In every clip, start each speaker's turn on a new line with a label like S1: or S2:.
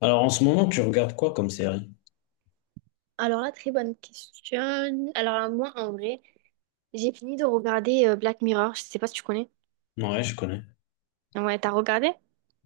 S1: Alors en ce moment, tu regardes quoi comme série?
S2: Alors là, très bonne question. Alors là, moi, en vrai, j'ai fini de regarder Black Mirror. Je sais pas si tu connais.
S1: Ouais, je connais.
S2: Ouais, t'as regardé?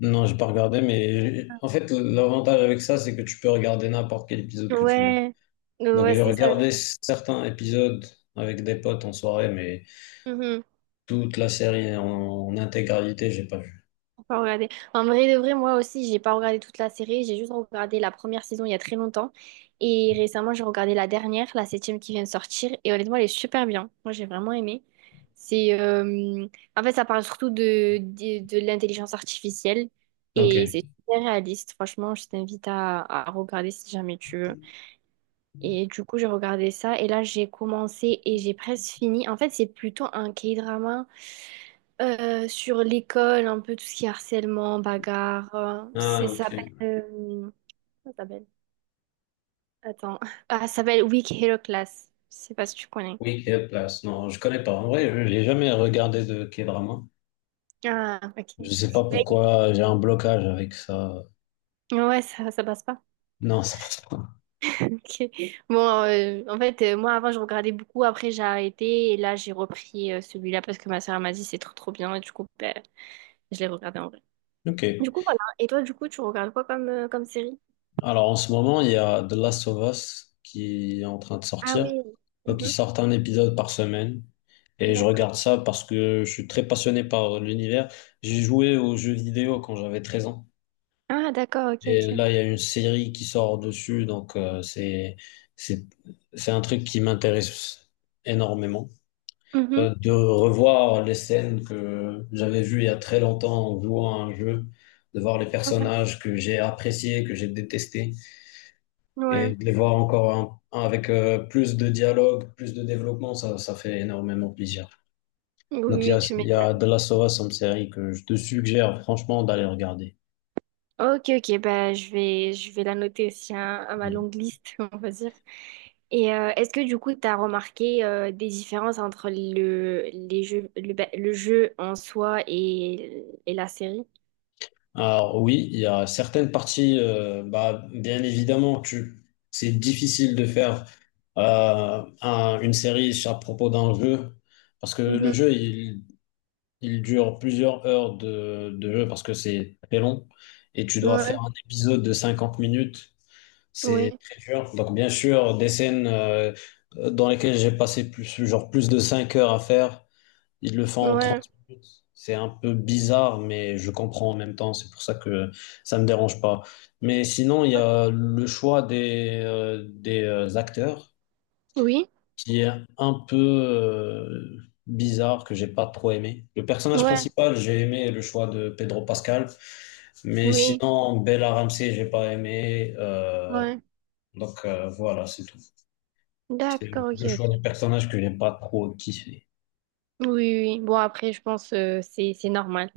S1: Non, j'ai pas regardé, mais en fait, l'avantage avec ça, c'est que tu peux regarder n'importe quel épisode que tu veux.
S2: Ouais.
S1: Donc
S2: Ouais,
S1: j'ai
S2: c'est ça,
S1: regardé
S2: genre.
S1: certains épisodes avec des potes en soirée, mais
S2: Mhm.
S1: toute la série en intégralité, j'ai pas vu.
S2: Faut pas regarder. En vrai de vrai, moi aussi, j'ai pas regardé toute la série. J'ai juste regardé la première saison il y a très longtemps. Et récemment, j'ai regardé la dernière, la septième qui vient de sortir. Et honnêtement, elle est super bien. Moi, j'ai vraiment aimé. C'est, euh, En fait, ça parle surtout de l'intelligence artificielle.
S1: Ok.
S2: Et c'est super réaliste. Franchement, je t'invite à regarder si jamais tu veux. Et du coup, j'ai regardé ça et là, j'ai commencé et j'ai presque fini. En fait, c'est plutôt un K-drama sur l'école, un peu tout ce qui est harcèlement, bagarre.
S1: Ah, ok.
S2: Comment ça s'appelle? Attends. Ah, ça s'appelle Weak Hero Class. Je sais pas si tu connais.
S1: Oui, quelle place. Non, je connais pas. En vrai, je n'ai jamais regardé de K-drama.
S2: Ah, ok.
S1: Je sais pas
S2: Ouais,
S1: pourquoi j'ai un blocage avec ça.
S2: ouais, ça passe pas.
S1: Non, ça passe pas.
S2: Ok. Bon, en fait, moi, avant, je regardais beaucoup. Après, j'ai arrêté et là, j'ai repris celui-là parce que ma soeur m'a dit c'est trop, trop bien. Et du coup, ben, je l'ai regardé.
S1: Ok.
S2: Du coup, voilà. Et toi, du coup, tu regardes quoi comme, comme série?
S1: Alors en ce moment, il y a The Last of Us qui est en train de
S2: Ah
S1: sortir.
S2: oui.
S1: Donc ils
S2: Mhm.
S1: sortent un épisode par semaine. Et je regarde
S2: D'accord.
S1: ça parce que je suis très passionné par l'univers. J'ai joué aux jeux vidéo quand j'avais 13 ans.
S2: Ah, d'accord, ok,
S1: Et
S2: ok.
S1: là, il y a une série qui sort dessus. Donc c'est, c'est un truc qui m'intéresse énormément.
S2: Mhm.
S1: De revoir les scènes que j'avais vues il y a très longtemps en jouant à un jeu, de voir les
S2: Ouais.
S1: personnages que j'ai appréciés, que j'ai détestés.
S2: Ouais.
S1: Et de les voir encore un avec plus de dialogue, plus de développement, ça fait énormément plaisir.
S2: Oui, oui,
S1: Donc
S2: oui, tu
S1: il y a The
S2: m'étonnes.
S1: Last of Us, une série que je te suggère franchement d'aller regarder.
S2: Ok, ok, bah, je vais la noter aussi hein, à ma
S1: Mm.
S2: longue liste, on va dire. Et est-ce que du coup, tu as remarqué des différences entre les jeux, le jeu en soi et la série?
S1: Alors oui, il y a certaines parties, bah, bien évidemment, c'est difficile de faire une série à propos d'un jeu, parce que
S2: Mhm.
S1: il dure plusieurs heures de jeu, parce que c'est très long, et tu dois faire
S2: Ouais,
S1: un épisode de 50 minutes. C'est
S2: oui.
S1: très dur. Donc, bien sûr, des scènes dans lesquelles j'ai passé plus, genre plus de 5 heures à faire, ils le font en
S2: Ouais,
S1: 30 minutes. C'est un peu bizarre, mais je comprends en même temps. C'est pour ça que ça me dérange pas. Mais sinon, il y
S2: ouais,
S1: a le choix des acteurs
S2: oui,
S1: qui est un peu bizarre, que j'ai pas trop aimé. Le personnage
S2: ouais,
S1: principal, j'ai aimé le choix de Pedro Pascal. Mais
S2: oui,
S1: sinon, Bella Ramsey, j'ai pas aimé.
S2: ouais.
S1: Voilà, c'est tout. C'est
S2: D'accord, ok,
S1: le choix des
S2: ok.
S1: personnages que j'ai pas trop kiffé.
S2: Oui, oui, oui. Bon, après, je pense c'est normal.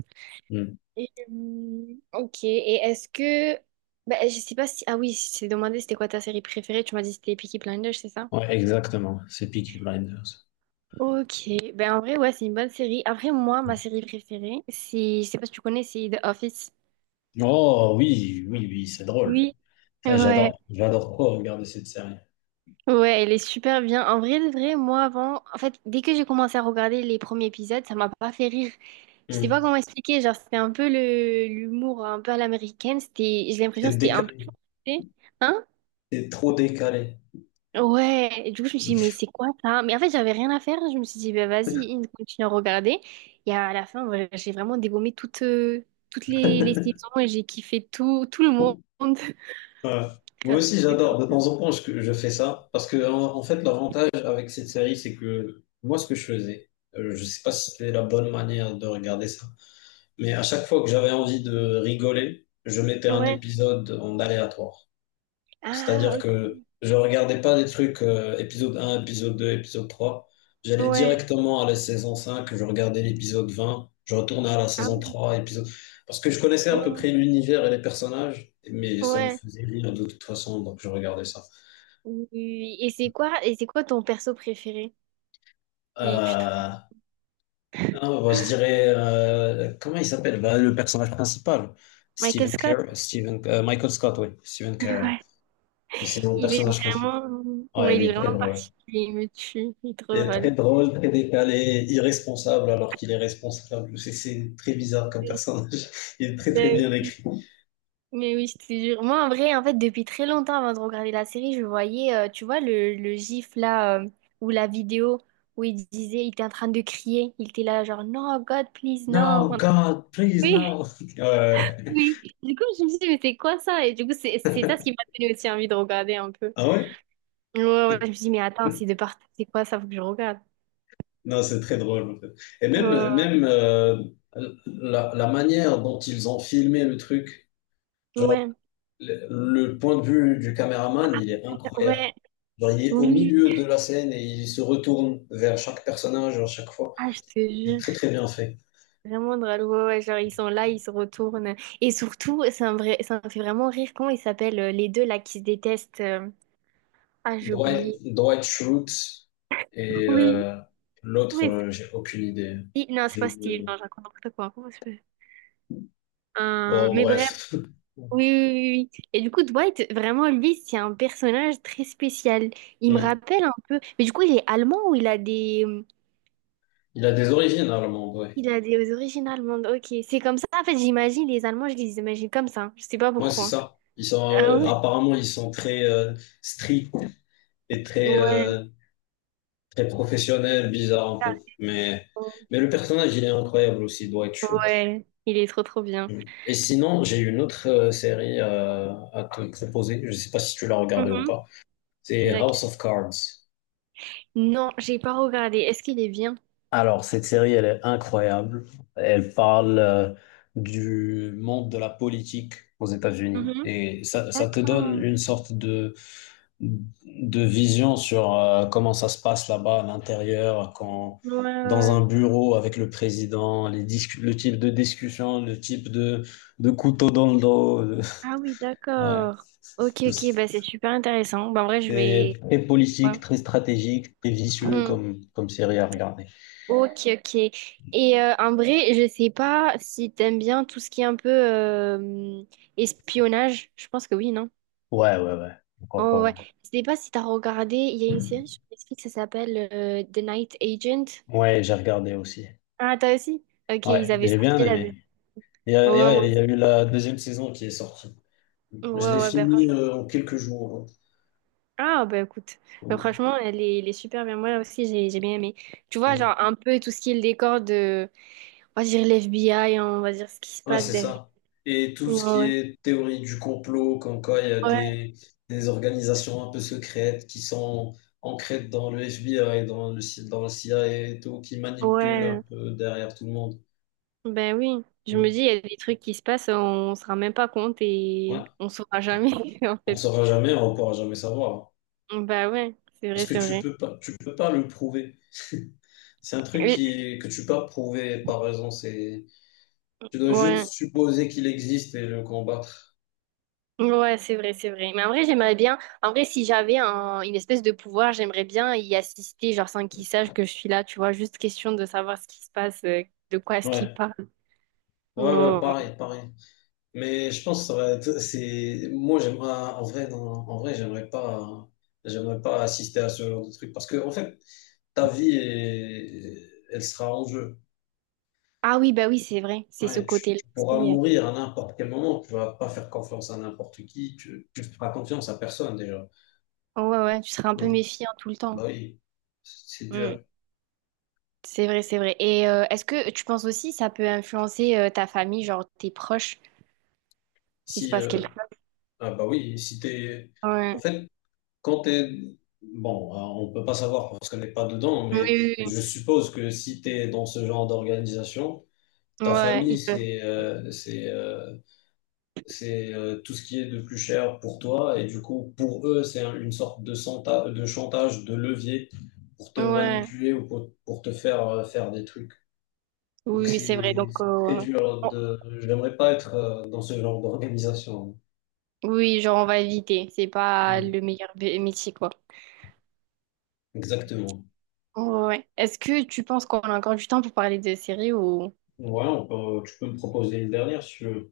S1: Hmm.
S2: Et, ok. Et est-ce que... Bah, je sais pas si... Ah oui, je t'ai demandé c'était quoi ta série préférée. Tu m'as dit c'était Peaky Blinders, c'est ça?
S1: Ouais, exactement. C'est Peaky Blinders.
S2: Ok. Ben, en vrai, ouais, c'est une bonne série. Après, moi, ma série préférée, c'est... Je sais pas si tu connais, c'est The Office.
S1: Oh oui, oui, oui, c'est drôle.
S2: Oui.
S1: Ça,
S2: Ouais.
S1: j'adore. J'adore trop regarder cette série.
S2: Ouais, elle est super bien. En vrai, de vrai, moi avant, en fait, dès que j'ai commencé à regarder les premiers épisodes, ça m'a pas fait rire. Je sais pas
S1: Hmm.
S2: comment expliquer, genre c'était un peu le l'humour un peu à l'américaine, c'était j'ai l'impression
S1: C'est
S2: que c'était un
S1: décalé,
S2: peu forcé. Hein?
S1: c'est trop décalé.
S2: Ouais, et du coup je me suis dit mais c'est quoi ça? Mais en fait, j'avais rien à faire, je me suis dit bah vas-y, continue à regarder. Et à la fin, voilà, j'ai vraiment dégommé toutes toutes les saisons et j'ai kiffé tout le monde.
S1: Ouais. Moi
S2: Grave,
S1: aussi,
S2: c'était trop
S1: j'adore. De
S2: bien.
S1: temps en temps, je fais ça. Parce que, en fait, l'avantage avec cette série, c'est que moi, ce que je faisais, je sais pas si c'était la bonne manière de regarder ça, mais à chaque fois que j'avais envie de rigoler, je mettais un
S2: Ouais.
S1: épisode en aléatoire.
S2: Ah,
S1: C'est-à-dire que
S2: OK.
S1: je regardais pas des trucs épisode un, épisode deux, épisode trois. J'allais
S2: Ouais.
S1: directement à la saison cinq, je regardais l'épisode vingt, je retournais à la
S2: Ah
S1: saison
S2: oui.
S1: trois, épisode... Parce que je connaissais à peu
S2: Ouais,
S1: près l'univers et les personnages, mais ça me
S2: ouais.
S1: faisait rire de toute façon, donc je regardais ça.
S2: Oui. Et c'est quoi ton perso préféré? Si tu te-
S1: Euh, non, bah, je dirais... comment il s'appelle? Bah, le personnage principal.
S2: Michael Scott?
S1: Michael Scott, oui. Stephen Carell.
S2: Ouais.
S1: Mais c'est mon
S2: Il est
S1: personnage principal.
S2: vraiment,
S1: Ouais,
S2: ouais, il
S1: il
S2: est
S1: est très
S2: vraiment
S1: drôle.
S2: particulier, il me tue, il est trop
S1: Est très
S2: drôle.
S1: drôle, très décalé, irresponsable alors qu'il est responsable. C'est très bizarre comme
S2: Euh,
S1: personnage. Il est très
S2: ben
S1: bien
S2: oui.
S1: écrit.
S2: Mais oui, je te jure. Moi, en vrai, en fait, depuis très longtemps avant de regarder la série, je voyais, tu vois, le gif là, ou la vidéo où il disait, il était en train de crier, il était là, genre, non, God, please, non.
S1: No, God, please,
S2: Oui,
S1: no. Ouais.
S2: oui. Du coup, je me suis dit, mais c'est quoi ça? Et du coup, c'est ça ce qui m'a donné aussi envie de regarder un peu.
S1: Ah ouais?
S2: Ouais, ouais, je me suis dit, mais attends, c'est quoi ça? Faut que je regarde.
S1: Non, c'est très drôle. En fait. Et
S2: Euh,
S1: même la manière dont ils ont filmé le truc, genre
S2: ouais,
S1: le point de vue du caméraman, il est incroyable.
S2: ouais,
S1: Genre, il est au
S2: oui.
S1: milieu de la scène et il se retourne vers chaque personnage à chaque fois.
S2: Ah, je te
S1: C'est
S2: jure,
S1: très très bien fait.
S2: vraiment drôle. Ouais, ouais, genre, ils sont là, ils se retournent. Et surtout, c'est un vrai, ça me fait vraiment rire. Comment ils s'appellent, les deux là qui se détestent? Euh, ah, j'ai oublié.
S1: Dwight Schrute et
S2: Oui,
S1: l'autre,
S2: oui.
S1: j'ai aucune idée.
S2: Steve- Non, c'est
S1: J'ai
S2: pas Steve,
S1: oublié.
S2: non, je raconte n'importe quoi. Comment ça s'appelle.
S1: Oh,
S2: Mais bref,
S1: bref.
S2: oui, oui, oui, oui, oui. Et du coup, Dwight, vraiment, lui, c'est un personnage très spécial. Il me
S1: Hmm.
S2: rappelle un peu. Mais du coup, il est allemand ou il a des.
S1: Il a des origines allemandes, ouais.
S2: Il a des origines allemandes. Ok, c'est comme ça. En fait, j'imagine les Allemands, je les imagine comme ça. Je sais pas
S1: Ouais, c'est
S2: pourquoi.
S1: ça.
S2: Ah ouais?
S1: Apparemment, ils sont très stricts et
S2: Ouais.
S1: très professionnels, bizarres un peu.
S2: Ah,
S1: Mais le personnage, il est incroyable aussi, Dwight Schrute.
S2: ouais. Il est trop trop bien.
S1: Hmm. Et sinon, j'ai une autre série à te proposer. Je sais pas si tu l'as regardée ou
S2: Mhm.
S1: pas. C'est
S2: C'est laquelle?
S1: House of Cards.
S2: Non, j'ai pas regardé. Est-ce qu'il est bien?
S1: Alors, cette série, elle est incroyable. Elle parle du monde de la politique aux États-Unis.
S2: Mhm.
S1: Et ça te donne
S2: D'accord.
S1: une sorte de vision sur comment ça se passe là-bas à l'intérieur, quand,
S2: Ouais, ouais,
S1: dans
S2: ouais.
S1: un bureau avec le président, le type de discussion, le type de couteau dans le dos. De-
S2: Ah oui,
S1: Ouais.
S2: d'accord. Ok, ok, bah c'est super intéressant. Bah, en vrai, je
S1: C'est
S2: vais.
S1: très
S2: Ouais.
S1: politique, très stratégique, très vicieux
S2: Mhm.
S1: comme série à regarder.
S2: Ok, ok. Et en vrai, je sais pas si t'aimes bien tout ce qui est un peu espionnage. Je pense que oui, non?
S1: Ouais, ouais, ouais. Pourquoi
S2: Oh
S1: pas,
S2: ouais, je sais pas si t'as regardé, il y a
S1: ouais.
S2: une série sur Netflix, ça s'appelle The Night Agent.
S1: Ouais, j'ai regardé aussi.
S2: Ah, t'as aussi? Ok,
S1: Ouais,
S2: ils avaient
S1: j'ai bien
S2: sorti la deux.
S1: aimé.
S2: Ouais, moi
S1: Il y
S2: aussi.
S1: a eu la deuxième saison qui est sortie.
S2: Ouais,
S1: Je l'ai
S2: ouais, ben
S1: fini
S2: franchement.
S1: en quelques jours.
S2: Ah, ben écoute,
S1: Hein.
S2: ben,
S1: Ouais,
S2: franchement, elle est super bien. Moi aussi, j'ai bien aimé. Tu vois,
S1: mm.
S2: genre un peu tout ce qui est le décor de, on va dire l'FBI, on va dire ce qui se
S1: Ouais,
S2: passe
S1: c'est
S2: derrière.
S1: ça. Et tout ce qui
S2: Ouais,
S1: est théorie du complot, comme quoi il y a
S2: ouais,
S1: des organisations un peu secrètes qui sont ancrées dans le FBI, dans le CIA et tout, qui manipulent un
S2: ouais.
S1: peu derrière tout le monde.
S2: Ben oui, je me
S1: Mm.
S2: dis, il y a des trucs qui se passent, on se rend même pas compte et
S1: Ouais,
S2: on saura jamais, en
S1: on ne
S2: fait.
S1: saura jamais, on ne pourra jamais savoir. Hein.
S2: Ben ouais, c'est
S1: Parce
S2: vrai,
S1: que
S2: c'est vrai.
S1: tu peux pas le prouver. C'est un truc
S2: Oui,
S1: que tu peux pas prouver par raison. C'est, tu dois
S2: ouais.
S1: juste supposer qu'il existe et le combattre.
S2: Ouais, c'est vrai, c'est vrai. Mais en vrai, j'aimerais bien. En vrai, si j'avais un- une espèce de pouvoir, j'aimerais bien y assister, genre sans qu'ils sachent que je suis là, tu vois. Juste question de savoir ce qui se passe, de quoi est-ce qu'ils
S1: Ouais.
S2: parlent.
S1: Ouais, ouais,
S2: Oh.
S1: pareil, pareil. Mais je pense que ça va être, c'est, moi, j'aimerais, en vrai, non, en vrai, j'aimerais pas assister à ce genre de truc parce que, en fait, elle sera en jeu.
S2: Ah oui, bah oui, c'est vrai. C'est ce
S1: Ouais,
S2: côté-là
S1: tu pourras
S2: aussi, euh.
S1: mourir à n'importe quel moment. Tu vas pas faire confiance à n'importe qui. Tu feras confiance à personne, déjà.
S2: Ouais, ouais, tu seras un peu
S1: Hein.
S2: méfiant tout le temps.
S1: Bah oui, c'est
S2: Mm.
S1: dur.
S2: C'est vrai, c'est vrai. Et est-ce que tu penses aussi ça peut influencer ta famille, genre tes proches, s'il se
S1: Si,
S2: passe quelque chose?
S1: Ah bah oui, si t'es... En
S2: Ouais.
S1: fait, quand t'es... Bon, hein, on peut pas savoir parce qu'on n'est pas dedans, mais
S2: Oui, oui,
S1: je suppose que si t'es dans ce genre d'organisation,
S2: oui.
S1: ta
S2: Ouais,
S1: famille,
S2: il peut.
S1: c'est tout ce qui est de plus cher pour toi, et du coup, pour eux, c'est une sorte de, de chantage, de levier pour te
S2: Ouais.
S1: manipuler ou pour te faire faire des trucs. Donc
S2: Oui, oui, c'est vrai.
S1: c'est
S2: Donc,
S1: c'est très dur de... J'aimerais pas être dans ce genre d'organisation.
S2: oui, genre on va éviter. C'est pas
S1: Mm,
S2: le meilleur bé- métier, quoi.
S1: exactement.
S2: Ouais. Est-ce que tu penses qu'on a encore du temps pour parler de séries ou...
S1: Ouais, tu peux me proposer une dernière si tu veux.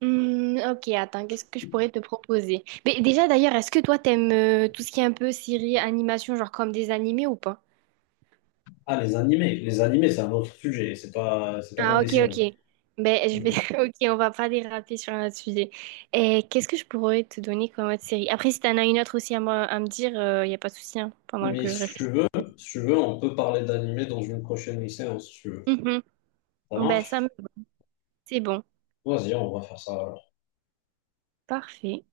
S2: Hmm, ok, attends, qu'est-ce que je pourrais te proposer? Mais déjà d'ailleurs, est-ce que toi t'aimes tout ce qui est un peu série, animation, genre comme des animés ou pas?
S1: Ah, les animés. Les animés, c'est un autre sujet. C'est pas comme
S2: Ah
S1: les
S2: ok,
S1: séries.
S2: ok. Ben je
S1: Ok.
S2: vais... Ok, on va pas déraper sur un autre sujet. Et qu'est-ce que je pourrais te donner comme autre série? Après, si t'en as une autre aussi à me dire, il y a pas de souci, hein, pendant
S1: Mais
S2: que je
S1: si
S2: réfléchis.
S1: tu veux, si tu veux, on peut parler d'animés dans une prochaine séance, si tu veux.
S2: Mhm.
S1: Ça
S2: Ben ça, me-
S1: marche?
S2: c'est bon.
S1: Vas-y, on va faire ça.
S2: Parfait.